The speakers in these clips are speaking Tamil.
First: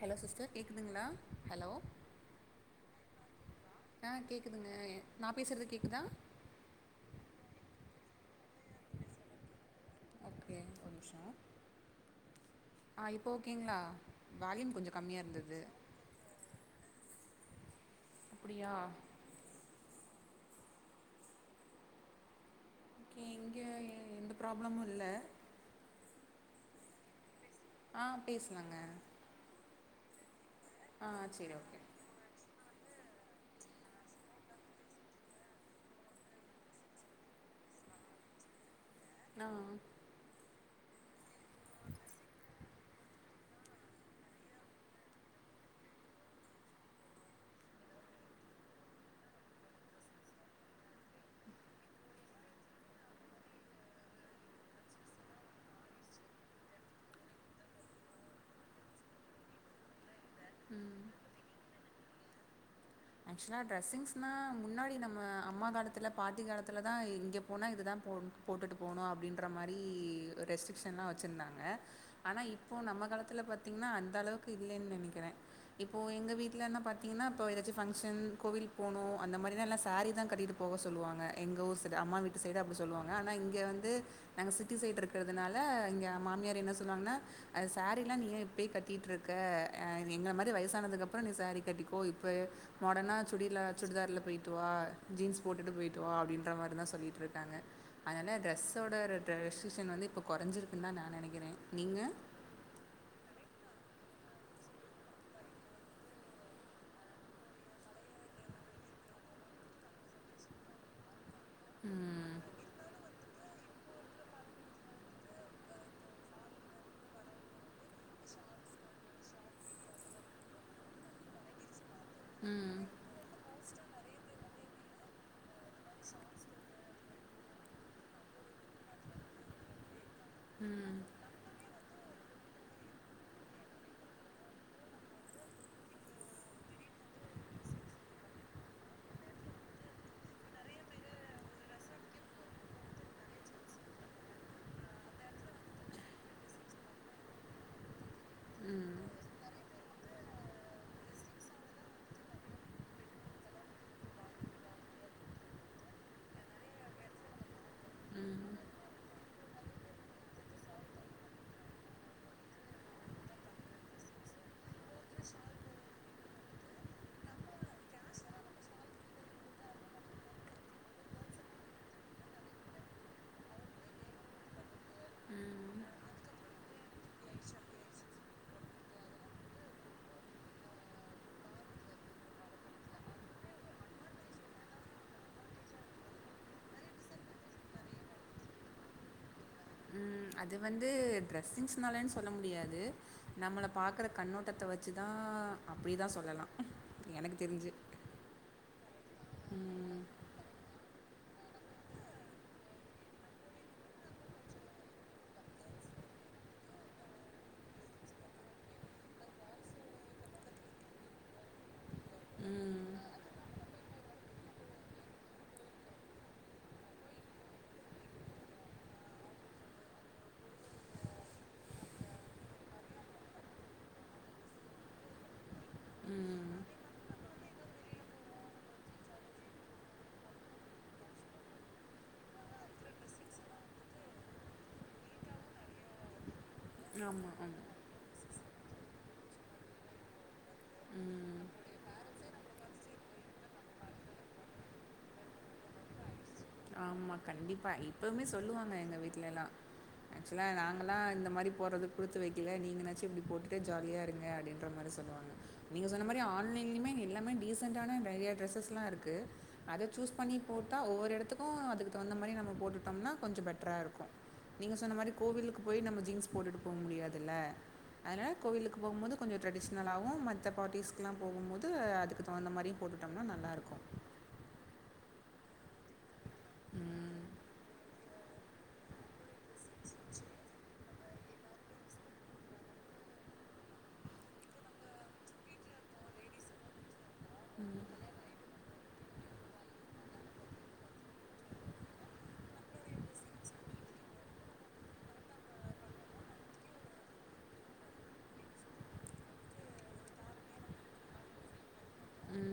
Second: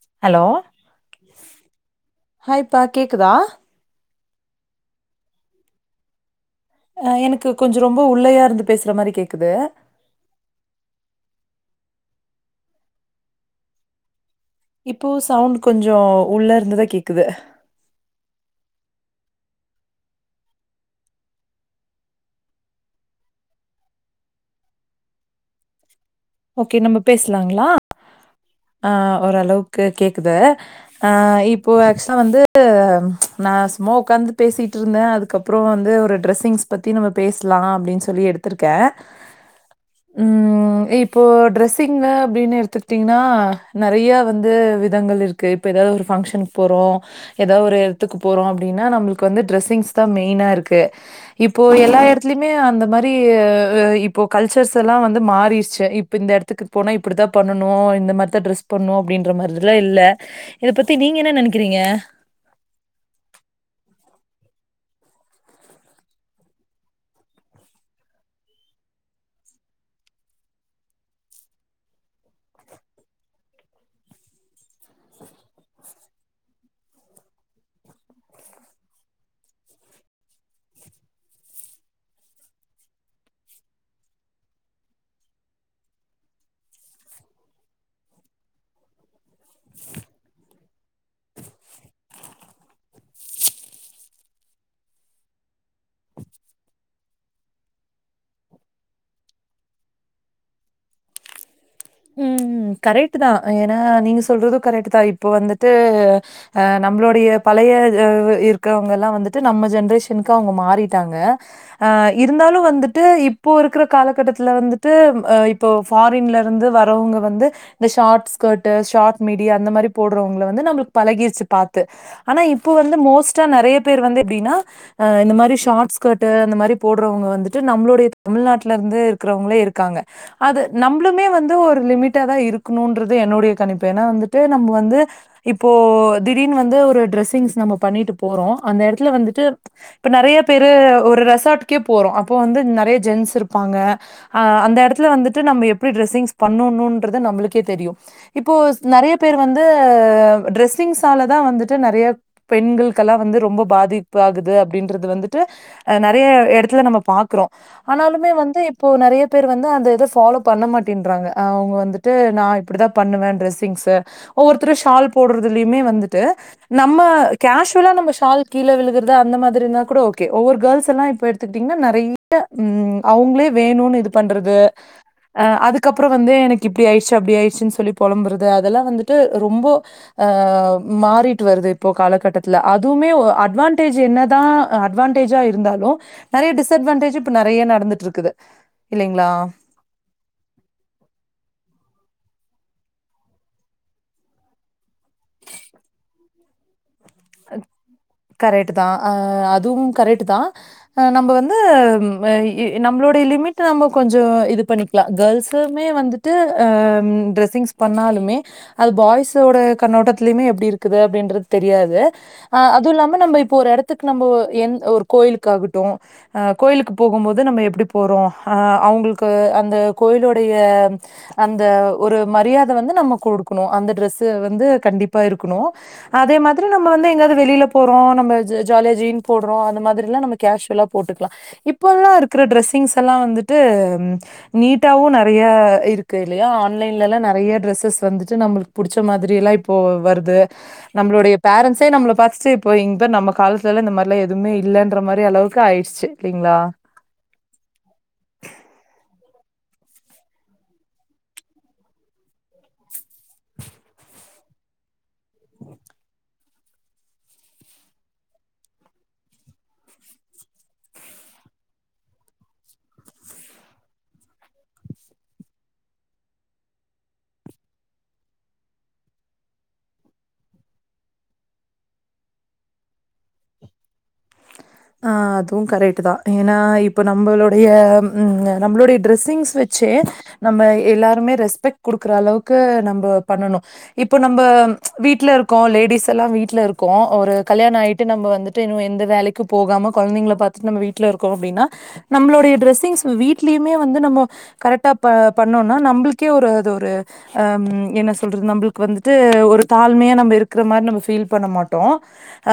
ஹலோ சிஸ்டர் கேக்குதுங்களா ஹலோ ஹாய்ப்பா கேக்குதா ஆ கேட்குதுங்க நான் பேசுறது கேக்குதா எனக்கு கொஞ்சம் ரொம்ப உள்ளயா இருந்து பேசுற மாரி கேட்குது அப்டியா ஒரு நிமிஷோ ஆ இப்போ ஓகேங்களா வால்யூம் கொஞ்சோ இப்போ கம்மியா சவுண்ட் இருந்தது கொஞ்சம் உள்ளே இருந்துதா கேக்குது அப்டியா இங்கே எந்த ப்ராப்ளமும் இல்ல ஓகே நம்ம பேசலாங்களா ஆ பேசலாங்க ஆ ஓரளவுக்கு கேக்குது ஆ சேரி ஓகே இப்ப வந்து நான் சும்மா ஒக்காந்து பேசிட்டு இருந்தே அதுக்கப்புறோ வந்து ஒரு ட்ரெஸ்ஸிங்ஸ் பத்தி நம்ம பேசலாம் அப்டின்னு சொல்லி எடுத்திருக்கே ஆ ம் இப்போ ட்ரெஸ்ஸிங்ல அப்டின் எடுத்துகிட்டீங்கன்னா நெறய வந்து விதங்கள் இருக்கு இப்ப ஏதாது ஒரு ஃபங்க்ஷனுக் போறோம் ஏதா ஒரு எடத்துக்கு போறோம் அப்டின்னா நம்மளுக்கு வந்து ட்ரெஸ்ஸிங்ஸ் தான் மெயினா இருக்கு இப்போ எல்லா எடத்துலயுமே அந்த மாதிரி இப்போ கல்ச்சர்ஸ் எல்லா வந்து மாறிருச்சு இப்ப இந்த எடத்துக்கு போனா இப்டிதான் பண்ணனு இந்த மாதிரி ட்ரெஸ் பண்ணும் அப்டின்ற மாதிரில்லாம் இல்ல இத பத்தி நீங்க என்ன நெனக்கிறீங்க ஆக்சுவலா ட்ரெஸ்ஸிங்ஸ்னா முன்னாடி நம்ம அம்மா காலத்ல பாட்டி காலத்ல தான் இங்கே போனா இது தான் போணும் போட்டுட்டு போனும் அப்டின்ற மாதிரி ரெஸ்ட்ரிக்க்ஷன்லா வச்சிருந்தாங்க ஆனா இப்போ நம்ம காலத்துல பாத்தீங்கன்னா அந்த அளவுக்கு இல்லேன்னு நெனக்கிறே இப்போ எங்க வீட்லன்னா பாத்தீங்கன்னா இப்போ ஏதாச்சி ஃபங் ஷன் கோவில் போனும் அந்த மாதிரி எல்ல சாரீ தான் கட்டிட்டு போக சொல்வாங்க எங்க ஊர் சைடு அம்மா விட்டு சைடு அப்டி சொல்வாங்க ஆனா இங்க வந்து நாங்க சிட்டி சைட் இருக்றதுனால எங்க மாமியார் என்ன சொல்வாங்கன்னா சேரீ எல்லாம் நீ இப்பயே கட்டிட்டுருக்க அ எங்கள மாதிரி வயசானதுக்கு அப்புறோ நீ சேரீ கட்டிக்கோ இப்ப மாடனா சுடிலா சுடிதார் ல போய்ட்டு வா ஜீன்ஸ் போட்டுட்டு போய்ட்டு வா அப்டின்ற மாதிரி தான் சொல்லிட்டுருக்காங்க அதனால ட்ரெஸ்சோட ட்ரீடிஷன் வந்து இப்ப கொறஞ்சிருக்குன் தான் நான் நெனக்கிறேன் நீங்க உ கரெக்ட் தான் ஏன்னா நீங்க சொல்றதும் கரெக்ட் தான் இப்போ வந்துட்டு அ நம்போளுடைய பழைய இருக்கிறவங்க எல்லாம் வந்துட்டு நம்ம ஜென்ரேஷனுக்கு அவங்க மாறிட்டாங்க அ ம் இருந்தாலு வந்துட்டு இப் போ இருக்கிற காலக்கட்டத்தில் வந்துட்டு ஆ இப்ப ஃபாரின்லருந்து வரவங்க வந்து இந்த ஷார்ட் ஸ்கர்ட் ஷார்ட் மிடி அந்த மாரி போடுறவங்கள வந்து நம்மளுக்கு பழகிடுச்சு பாத் து ஆனா இப்ப ம் வந்து மோஸ்டா நெறைய பேர் வந்து எப்டின்னா அ இந்த மாரி ஷார்ட் ஸ்கட்டு அந்த மாரி போடுறவங்க வந்துட்டு நம்மளுடைய தமிழ்நாட்டுல இருந்து இருக்கிறவங்களே இருக்காங்க அது ம் நம் ம வந்து ஒரு லிமிட்டா தா இருக்கணுன்றது என்னுடைய கணிப்பு ஏன்னா வந்துட்டு நம்ம வந்து இப்போ திடீர்ன்னு வந்து ஒரு ட்ரெஸ்ஸிங்ஸ் நம்ம பண்ணிட்டு போறோ அந்த எடத்துல வந்துட்டு இப்ப நெறைய பேரு ஒரு ரெசார்ட்கே போறோ அப்போ வந்து நெறைய ஜென்ஸ் இருப்பாங்க அ அந்த எடத்துல வந்துட்டு நம்ம எபடி டிரெஸ்ஸிங்ஸ் பண்ணணுன்றது நம்மளுக்கே தெரியு இப்போஸ் ம் நெறைய பேர் வந்து ட்ரெஸ்ஸிங்ஸால தா வந்துட்டு நெறைய பெண்களுக்கெல்லா வந்து ரொம்ப பாதிப்பு ஆகுது அப்டின்றது வந்துட்டு அ நெறைய எடத்துல நம்ம பாக்குறோ ஆனாலுமே ம் வந்து இப்போ நெறைய பேர் வந்து அந்த இத ஃபாலோ பண்ண மாட்டேன்றாங்க அவ்ங்க வந்துட்டு நா இப்டி தா பண்ணுவே ட்ரெஸ்ஸிங்ஸு ஒவ்வொருத்தரு ஷால் போடுறதுலயுமே வந்துட்டு நம்ம கேஷுவலா நம்ம ஷால் கீழ விழுகறது அந்த மாதிரினா கூட ஓகே ஒவ்வொரு கேர்ள்ஸ் எல்லா இப்ப பாத்துட்டீங்கன்னா நெறைய ம் அவ்ங்களே வேணுனு இது பண்றது அ ம் அதுக்கப்புற வந்து எனக்கு இப்டி ஆயிடுச்சு அப்டி ஆயிடுச்சுன்னு சொல்லி பொழம்புறது அதெல்லா வந்துட்டு ரொம்போ அ மாறிட்டு வருது இப்போ காலகட்டத்துல அதுவுமே அட்வான்டேஜ் என்னதா அட்வான்டேஜா இருந்தாலு நெறைய டிஸ்அட்வான்டேஜ் இப்ப நெறைய நடந்துட்டு இருக்குது இல்லைங்களா ம் அது வந்து ட்ரெஸ்ஸிங்ஸ்னால சொல்ல முடியாது நம்மளை பாக்கற கண்ணோட்டத்த வச்சிதா அப்டிதா சொல்லலா எனக்கு தெரிஞ்சி கரெக்ட் தா ஆ அதுவு கரெக்ட் தா அ நம்ம வந்துஅ நம்மளுடைய லிமிட் நம்ம கொஞ்சோ இது பண்ணிக்கலா கேர்ள்ஸ்மே வந்து ட்டு ட்ரெஸ்ஸிங்ஸ் பண்ணாலுமே அது பாய்ஸோட கண்ணோட்டத்திலயுமே எப்டி இருக்குது அப்டின்றது தெரியாது ஆ அதுவு ம் இல்லாம நம்ம இப்போ ஒரு எடத்துக்கு நம்ம எந் ஒரு கோயிலுக்காட்டு ஆ கோயிலுக்கு போகும் போது நம்ம எப்டி போறோ ஆ அவுங்களுக்கு அந்த கோயிலுடைய அந்த ஒரு மரியாதை வந்து நம்ம குடுக்கணு அந்த டிரெஸ் வந்து கண்டிப்பா இருக்கணு ம் நம்ம வந்து எங்கையாவது வெளியில போறோ நம்ம ஜா ஜாலியா ஜீன் போடுறோ அந்த மாரில்லா நம்ம கேஷ்வலா போட்டுக்கலா இப்ப எல்லா இருக்கிற டிரெஸ்ஸிங்ஸ் எல்லா வந்துட்டு நீட்டாவு நெறைய இருக்கு இல்லையா ஆன் லைன்லல்லா ஆமா நெறைய ஆமா டிரெஸ்ஸ வந்துட்டு நம்ளுக்கு பிடிச்ச மாரிலாம் இப்போ வருது நம்மளுடைய ம் பேரண்ட்ஸே நம்மல பாத்துட்டு இப்ப இங்க பாரு நம் காலத்தல இந்த மாரிலா எதுவுமே இல்லன்ற மாரி அளவுக்கு ஆயிடுச்சி ஆமா கண்டிப்பா இப்பவுமே சொல்லுவாங்க எங்க வீட்ல எல்லா ஆக்சுவலா நாங்கல்லா இந்த மாரி போறத குடுத்து வெக்கல நீங்கனாச்சு இப்டி போட்டுட்டு ஜாலியா இருங்க அப்டின்ற மாரி சொ ல்லுவாங்க நீங்க சொன்ன மாரி ஆன்லைன்யுமே எல்லாமே டீசன்டான நெறைய டிரெஸ்சஸ் எல்லா இருக்கு அதை சூஸ் பண்ணி போட்டா ஒவ்வொரு இடத்துக்கு அதுக்கு தகுந்த மாரி நம்ம போட்டுட்டோம்னா கொஞ்சோ பெட்டரா இருக்கு நீங்க சொன்ன மாரி கோவிலுக்கு போய் நம்ம ஜீன்ஸ் போட்டுட்டு போ முடியாதுல்ல அதனால கோவிலுக்கு போம்போது கொஞ்சோ ட்ரெடிஷ்னலாவு மத்த பார்டிஸ்க்குலா போம்போது அதுக்கு தகுந்த மாரி போட்டுட்டோம்னா நல்லாருக்கு ஆ அதுவு கரெக்ட் தா ஏன்னா இப்போ ம். நம்மளுடைய நம்மளுடைய ட்ரெஸ்ஸிங்ஸ் வச்சே நம்ம எல்லாருமே ரெஸ்பெக்ட் குடுக்குற அளவுக்கு நம்போ பண்ணணு இப்போ நம்ம வீட்ல இருக்கோ லேடிஸ் எல்லா வீட்டுல இருக்கோ ஒரு கல்யாணோ ஆயிட்டு நம்ம வந்து [unintelligible] எந்த வேலைக்கு போகாம கொழந்தைங்கள பாத்துட் நம்ம வீட்ல இருக்கோ அப்டின்னா நம்லோடைய டிரெஸ்ஸிங்ஸ் வீட்லயுமே வந்து நம்ம கரெக்டா ப பண்ணோன்னா நம்புளுக்கே ஒரு அது ஒரு ஆ ம் என்ன சொல்றது நம்புளுக்கு வந்துட்டு ஒரு தாழ்மையா நம்ம இருக்கற மாரி நம்ம ஃபீல் பண்ண மாட்டோ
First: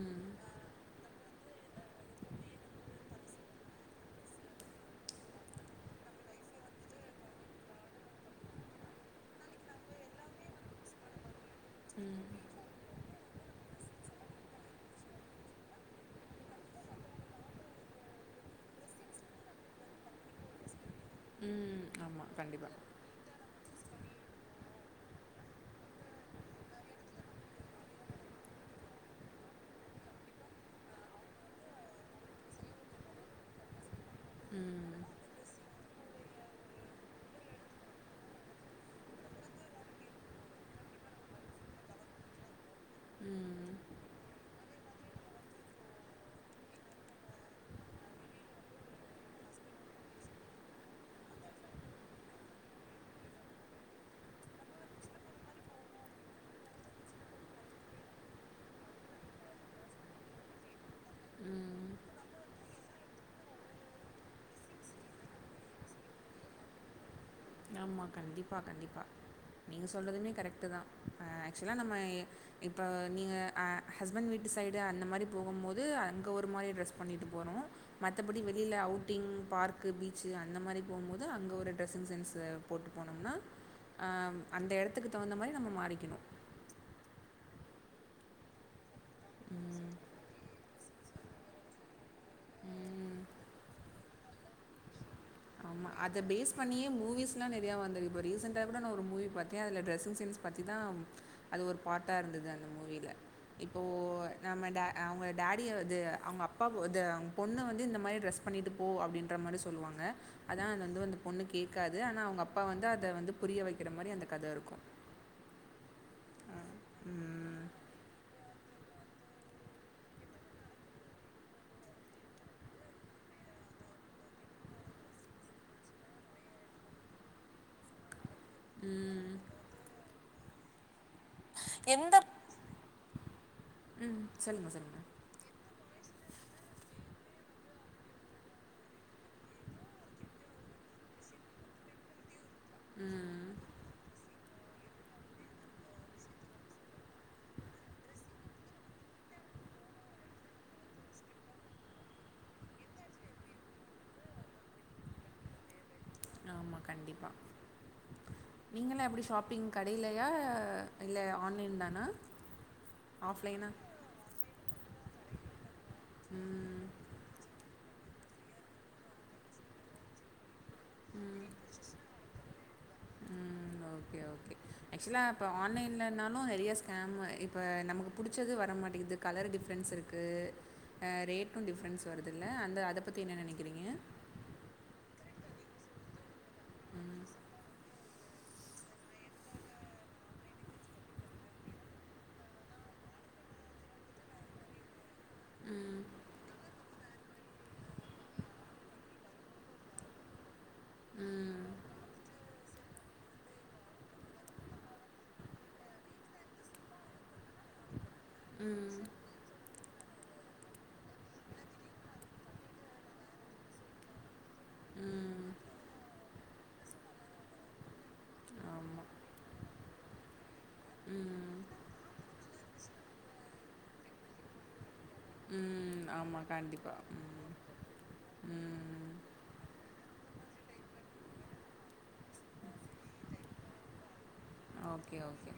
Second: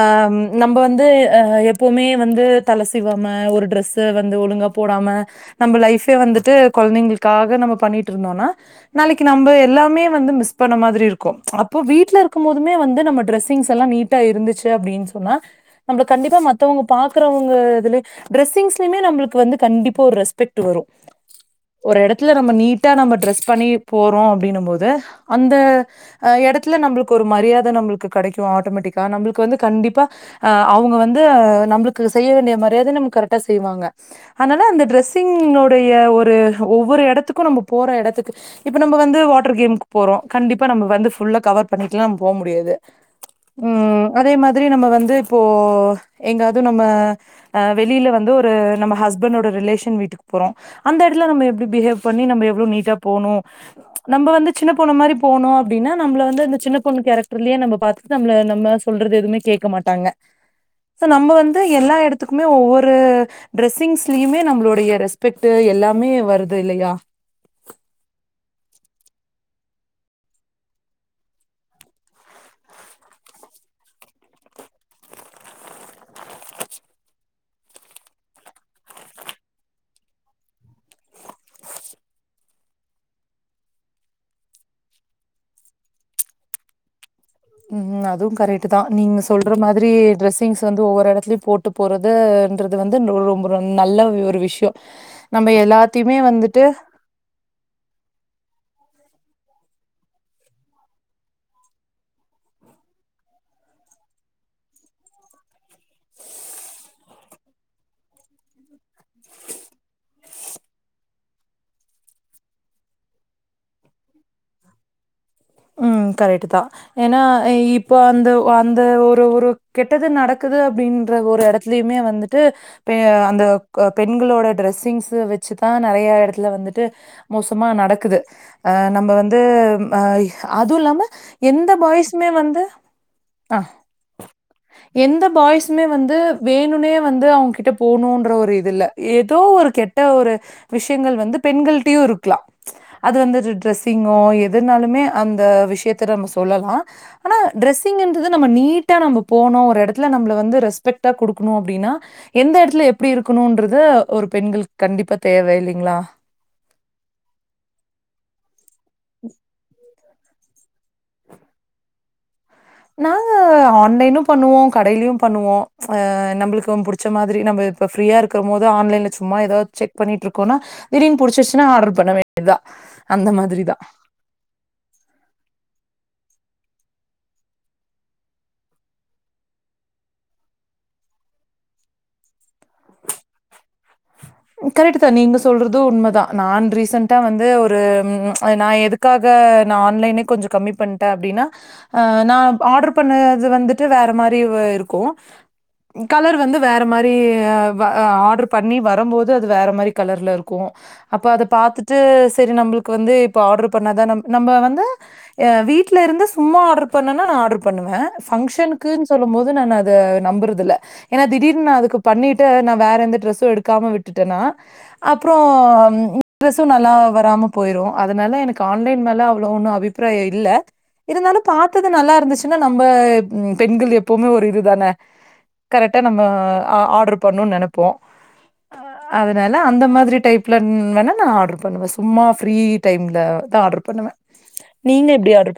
ஆ நம்ப வந்து அ எப் எப்வுமே வந்து தல சீவாம ஒரு டிரெஸ்ஸ வந்து ஒழுங்கா போடாம நம்ம லைஃபே வந்துட்டு கொழந்தைங்களுக்காக நாம பண்ணிட்ருந்தோனா நாளைக்கு நம்ப எல்லாமே வந்து மிஸ் பண்ண மாதிரி இருக்கு அப் இப்போ வீட்ல ம். இருக்கு போதுமே வந்து நம்ம டிரெஸிங்ஸ் எல்லா நீட்டா இருந்துச்சு அப்டின் சொன்னா நம்மள கண்டிப்பா மத் மத்தவங்க பாக்குறவங்க இதுலே டிரெஸ்ஸிங்ஸ்லயுமே நம்புளுக்கு வந்து கண்டிப்பா ஒரு ரெஸ்பெக்ட்டு வரு ம். ஒரு ஆமா. எடத்துல நம்ம கண்டிப்பா. நீட்டா நம்ம டிரெஸ் பண்ணி போறோ அப்டினும் போது அந்த அ எடத்துல நம்புளுக்கு ஒரு மரியாத நம்புளுக்கு கெடைக்கு ஆட்டோமேட்டிக்கா நம்புளுக்கு வந்து கண்டிப்பா அவுங்க வந்து நம்புளுக்கு செய்ய வேண்டிய மரியாதைய நமக்கு கரெக்டா செய்வாங்க அத்னால அந்த ம். டிரெஸ்சிங் ன்னுடைய ஒரு ஒவ்வொரு எடத்துக்கு நம்ம போற எடத்துக்கு இப்ப நம்ப வந்து வாட்டர் கேம்க்கு போறோ கண்டிப்பா நாம்ப வந்து ஃபுல்லா கவர் பண்ணிட்லா போவ முடியாது ம் அதே மாதிரி நம்ம வந்து இப்போ எங்காவது நம்ம ஆ வெளியில வந்து ஒரு நம்ம ஹஸ்பண்டோட ரிலேஷன் வீட்டுக் போறோ அந்த எடத்துல நம்ப எப்டி பிஹேவ் பண்ணி நம்ப எவ்ளோ நீட்டா போணு நம்ப வந்து சின்ன பொண்ணு மாரி போனு அப்டின்னா நம்பல வந்து அந்த சின்ன பொண்ணு கேரக்டர்லயே நம்ப பாத்து நம்ல நம்ம சொல்றது எதுமே கேட்க மாட்டாங்க சோ நம்ம வந்து ம். எல்லா எடத்துக்குமே எ ஒவ்வொரு டிரெஸ்ஸிங்ஸ்லியுமே நம்புளுடைய ரெஸ்பெக்ட்டு எல்லாமே வருது இல்லயா ஆமா கண்டிப்பா கண்டிப்பா நீங்க சொல்றதுமே கரெக்ட்டு தா ஆ ஆக்சுவலா நம்ம எ இப்போ நீங்க அ ஹஸ்பண்ட் வீட்டு சைடு அந்த மாரி போகும் போது அங்கே ஒரு மாரி ட்ரெஸ் பண்ணிட்டு போனு மத்தபடி வெளியில அவுட்டிங் பார்க்கு பீச்சு அந்த மாரி போகும்போது அங்க ஒரு டிரெஸ்ஸிங் சென்ஸ் த போட்டு போனோம்னா அ ம் அந்த எடத்துக்கு தகுந்த மாரி நம்ம மாறிக்கிணு ம் ம் அதும் கரெக்ட்டு தா நீங்க சொல்ற ம். மாத்ரி டிரெஸ்ஸிங்ஸ் வந்து ஒவ்வொரு எடத்திலயு போட்டு போறதுன்றது வந்து நு ம். ரொம்ப் ரொம் நல்ல ஒரு விஷ்யோ ஆம்மா அத பேஸ் பண்ணியே மூவிஸ் ல்லா நெறையா வந்திருக்கு இப்ப ரீசெண்டா குட நா ஒரு மூவி பாத்தே அதுல டிரெஸ்ஸிங் சென்ஸ் பத்திதா அது ஒரு பார்ட்டா இருந்தது அந்த மூவியில இப்போ நம்ம டே அவங்க டாடி அது அவங்க அப்பா அது பொண்ணு வந்து இந்த மாரி டிரஸ் பண்ணிட்டுபோ அப்டின்ற மாரி சொல்லுவாங்க அதா அது வந்து வந்து அந்த பொண்ணு கேட்காது ஆனா அவுங்க அப்பா வந்து அத வந்து புரிய வெக்கிற மாரி அந்த கத இருக்கு உம் கரெக்ட்டு தா ஏன்னா அ ம். இப் இப்போ அந்த அந்த ஒரு ஒரு கெட்டது நடக்குது அப்டின்ற ஒரு எடத்துலியுமே வந்துட்டு இப்பயு அந்த க பெண்களோட டிரெஸ்ஸிங்ஸ வெச்சுதா நெறைய எடத்துல வந்துட்டு மோசமா நடக்குது அ நம்ப வந்து அ அது இல்லாம எந்த பாய்ஸ்சுமே வந்து ஆ ம். சொல்லுங்க, சொல்லுங்க. எந்த பாய்ஸசுமே வந்து வேணுனே வந்து அவுங் கிட்ட போணுன்ற ஒரு இது இல்ல ஏதோ ஒரு கெட்ட ஒரு விஷயங்கள் வந்து பெண்கள்ட்டியு இருக்லா அது வந்து ம். டிர டிரெஸ்ஸிங்கோ எதுனாலுமே அந்த விஷயத்த நம்ம சொல்லலா ஆனா டிரரெஸ்ஸிங்ன்றது நம்ம நீட்டா நாம போனோ ஒரு எடத்துல நம்மள வந்து ரெஸ்பெக்ட்டா குடுக்குணு அப்டின்னா எந்த எடத்துல எப்டி இருக்கணுன்றது ஒரு பெண்களுக்கு கண்டிப்பா தேவ இல்லேங்களா ஆமா கண்டிப்பா நீங்களா எப்டி ஷாப்பிங் க கடைலையா இல்ல ஆன்லைன் தானா நாங்க ஆஃப்லைனா? ஆன்லைனும் பண்ணுவோம் கடயிலயும் பண்ணுவோம் அ நம்மளுக்கு ரொம்ப ம் புடிச்ச மாதிரி நம்ம இப்பஃப்ரீயா இருக்கும் போது ஆன்லைன்ல சும்மா ஏதாவது செக் பண்ணிட்டு இருக்கோனா திடீனு புடிச்சுச்சுன்னா ஆர்டர் பண்ண வேண்டிதா அந்த மாதிரி தான் ஆ ஓகே ஓகே ஆக்சுவலா இப்போ ஆன்லைன்லனாலும் நெறய ஸ்கேம் இப்போ நமக்கு புடிச்சது வர மாட்டேங்குது கலர் டிஃப்ரென்ஸ் இருக்கு அஹ் ரேட்டும் டிஃப்ரென்ஸ் வருதில்லை அந்த அதை பத்தி என்ன நெனக்கிறீங்க கரெக்ட் தான் நீங்க சொல்றதும் உண்மைதான் நான் ரீசன்டா ம் வந்து ஒரு ம்ச் நான் எடு க்காக நான் ஆன்லைனே கொஞ்சம் கம்மி பண்ட்டேன் அப்டின்னா அ நான் ஆர்டர் பண்ணது வந்துட்டு வேற மாதிரி இருக்கும் கலர் வந்து வேற மாதிரி ஆ ஆர்டர் பண்ணி வரம்போது அது வேற மாதிரி கலர்ல இருக்கும் ம் அப்போ அத ம் பாத்துட்டு சரி நம்பளுக்கு வந்து இப்போ ஆர்டர் பண்ணாதான் நம் நம்ம வந்து வீட்ல இருந்து சும்மா ஆர்டர் பண்ணேன்னா நான் ஆர்டர் பண்ணுவேன் ம் பங்க்ஷனுக்குன்னு சொல்லும் போது நான் அது அத நம்புறதுல்ல ஏன்னா திடீர்னு நான் அதுக்கு பண்ணிட்டு நான் வேற எந்த ட்ரெஸ்ஸும் எடுக்காம விட்டுட்டேன்னா அப்றோ ம் ட்ரெஸ்ஸும் நல்லா வராம போயிரும் அதனால எனக்கு ஆன்லைன் ஆமாம் மேல அவ்ளோ ஒன்னு அ அபிப்பிராய இல்ல இருந்தாலும் ம் பாத்தது நல்லா இருந்துச்சுன்னா நம்ம பெண்கள் எப்பவுமே ஒரு இதுதானே கரெக்டா ம் நம்ப ஆமாம் ஆ கண்டிப்பாக ஆர்டர் பண்ணுன் ம் நெனப்போ ம் அது வேணா அந்த மாதிரி டைப்ல வேணா நான் ஆர்டர் பண்ணுவே சும்மா ஃப்ரீ டைம்ல தான் ஆர்டர் பண்ணுவேன் ஓகே ஓகே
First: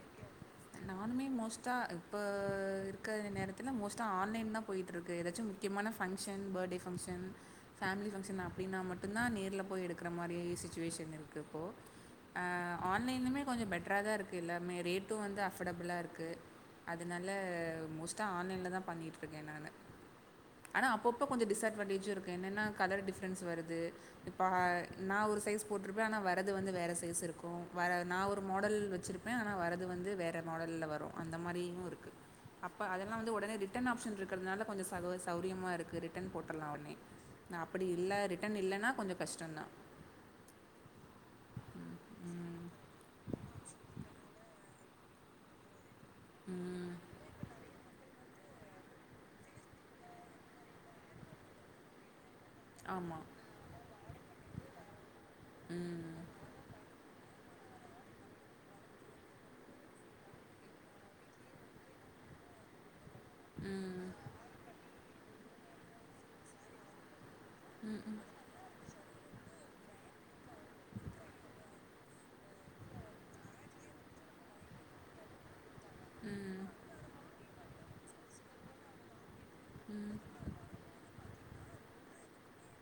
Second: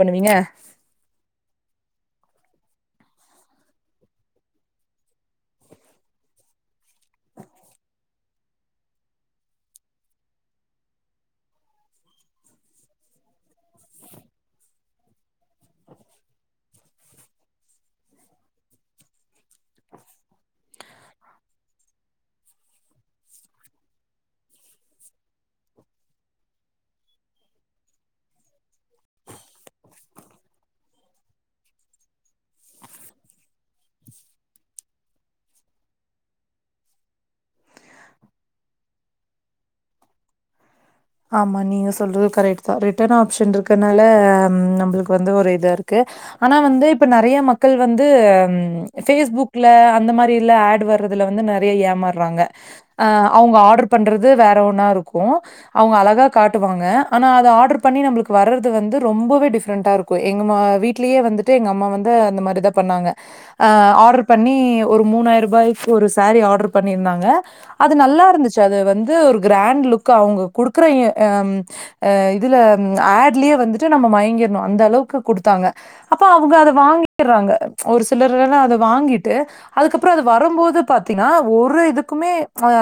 நானுமே மோஸ்ட்டா இப்போ இருக்ற நேரத்துல மோஸ்ட்டா ஆன்லைன் தா போய்ட்டுருக்கு எதாச்சு முக்கியமான function birthday function family function அப்டின்னா மட்டும் தான் நேர்ல போய் எடுக்ற மாதிரி சுச்சுவேஷன் இருக்கு இப்போ அ ஆன்லைன்லுமே கொஞ்சம் பெட்டரா தான் இருக்கு எல்லாமே ரேட்டும் வந்து அஃபர்டபிளா இருக்கு அதனால மோஸ்ட்டா ஆன்லைன்ல தான் பண்ணிட்டு இருக்கே நானு ஆனா அப்பப்போ கொஞ்சம் டிஸ்அட்வான்டேஜும் இருக்கு என்னன்னா கலர் டிஃப்ரென்ஸ் வருது இப்ப நான் ஒரு சைஸு போட்ருப்பேன் ஆனா வரது வந்து வேற சைஸு இருக்கும் வ நான் ஒரு மாடல் வச்ருப்பேன் ஆனால் வரது வந்து வேற மாடல்ல வரும் அந்த மாரி இன்னு இருக்கு அப்ப அதெல்லாம் வந்து ஒடனே ரிட்டர்ன் ஆப்ஷன் இருக்றதுனால கொஞ்சம் சர்வ சௌரியமா இருக்கு ரிட்டர்ன் போட்ரலாம் ஒடனே நான் அப்படி இல்ல ரிட்டன் இல்லன்னா கொஞ்ச கஷ்டந்தான் [inaudible] ஆமா நீங்க சொல்றது கரெக்ட் ம். தான் ரிட்டர்ன் ஆப்ஷன் இருக்கனால நம்பளுக்கு வந்து ஒரு இதா இருக்கு கு ஆனா வந்து ம். இப்ப நெறய மக்கள் வந்து பேஸ்புக்ல அந்த மாரில்ல ஆட் வர்றதுல வந்து நெறய ஏமார்றாங்க அ ஆமா. அவுங்க ஆர்டர் பண்றது வேற ஒண்ணா இருக்கும் அவுங்க ம். அழகா காட்டுவாங்க ஆனா அத ஆர்டர் பண்ணி நம்ளுக்கு வர்து வந்து ரொம்பவே டிஃப்ரெண்டா இருக்கும் எங்க வீ்ட்லயே வந்துட்டு எங்க அம்மா வந்து அந்த மாதிரி தான் பண்ணாங்க அ ம். ஆர்டர் பண்ணி ஒரு மூணாயிர ரூபாய்க்கு ஒரு சாரீ ஆர்டர் பண்ணியிருந்தாங்க அது நல்லா இருந்துச்சு அது வந்து ஒரு கிராண்ட் லுக் அவுங்க குடுக்குற யம் அஹ் இதுல ம் ஆட்லயே இதுல ஆட்லயே வந்துட்டு நம்ம மயங்கிடணு அந்த அளவுக்கு குடுத்தாங்க அப்ப அவுங்க அத வாங்கிக்றாங்க ஒரு சிலர் வேற அத வாங்கிட்டு அதுக்கப்றோ அது வரம்போது பாத்தீன்னா ஒரு இதுக்குமே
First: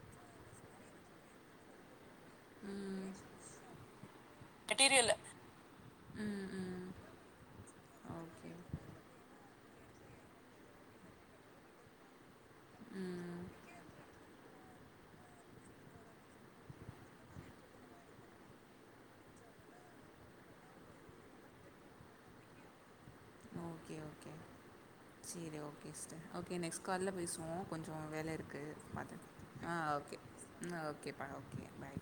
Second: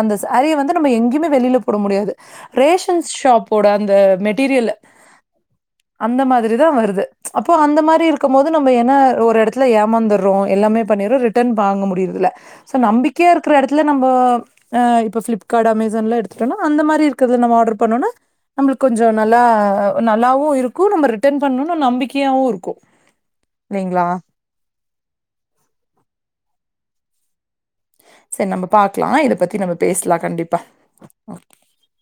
அந்த சாரிய வந்து நம்ம எங்கயுமே வெளில போட முடியாது ரேஷன்ஸ் ம். ஷாப்போட அந்த மெட்டீரியல்லு மெட்டீரியல் அந்த ம். மாரி தா ம். வருது அப்போ அந்த மாரி இருக்கும் போது ஓகே. நம்ம என்னா ஒரு எடத்துல ஏமாந்துடுறோ எல்லாமே பண்ணிற ரிட்டர்ன் வாங்க முடியிரதில்ல சோ நம்பிக்கையா ம். இருக்கிற எடத்துல நம்போ ஆ இப்ப பிளிப்கார்ட் அமேசான்ல எடுத்துட்டோனா அந்த மாரி க்ருதுல நம ஆர்டர் பண்ணும்னா நம்மளுக்கு கொஞ்ச நல்லா நல்லாவு இருக்கு நம்ம ரிட்டன் பண்ணணும்னு நம்பிக்கையாவு இருக்கு ஓகே இல்லைங்களா ஓகே சேரி ஓகேஸ்டர் ஓகே நெக்ஸ்ட் கால்ல பேசுவோ கொஞ்சோ வேல சரி இருக்கு நம்ம பாக்கலா பாத்து இத பத்தி ஆ நம்ம பேசலா ஓகே கண்டிப்பா ம் ஓகேப்பா ஓகே பாய்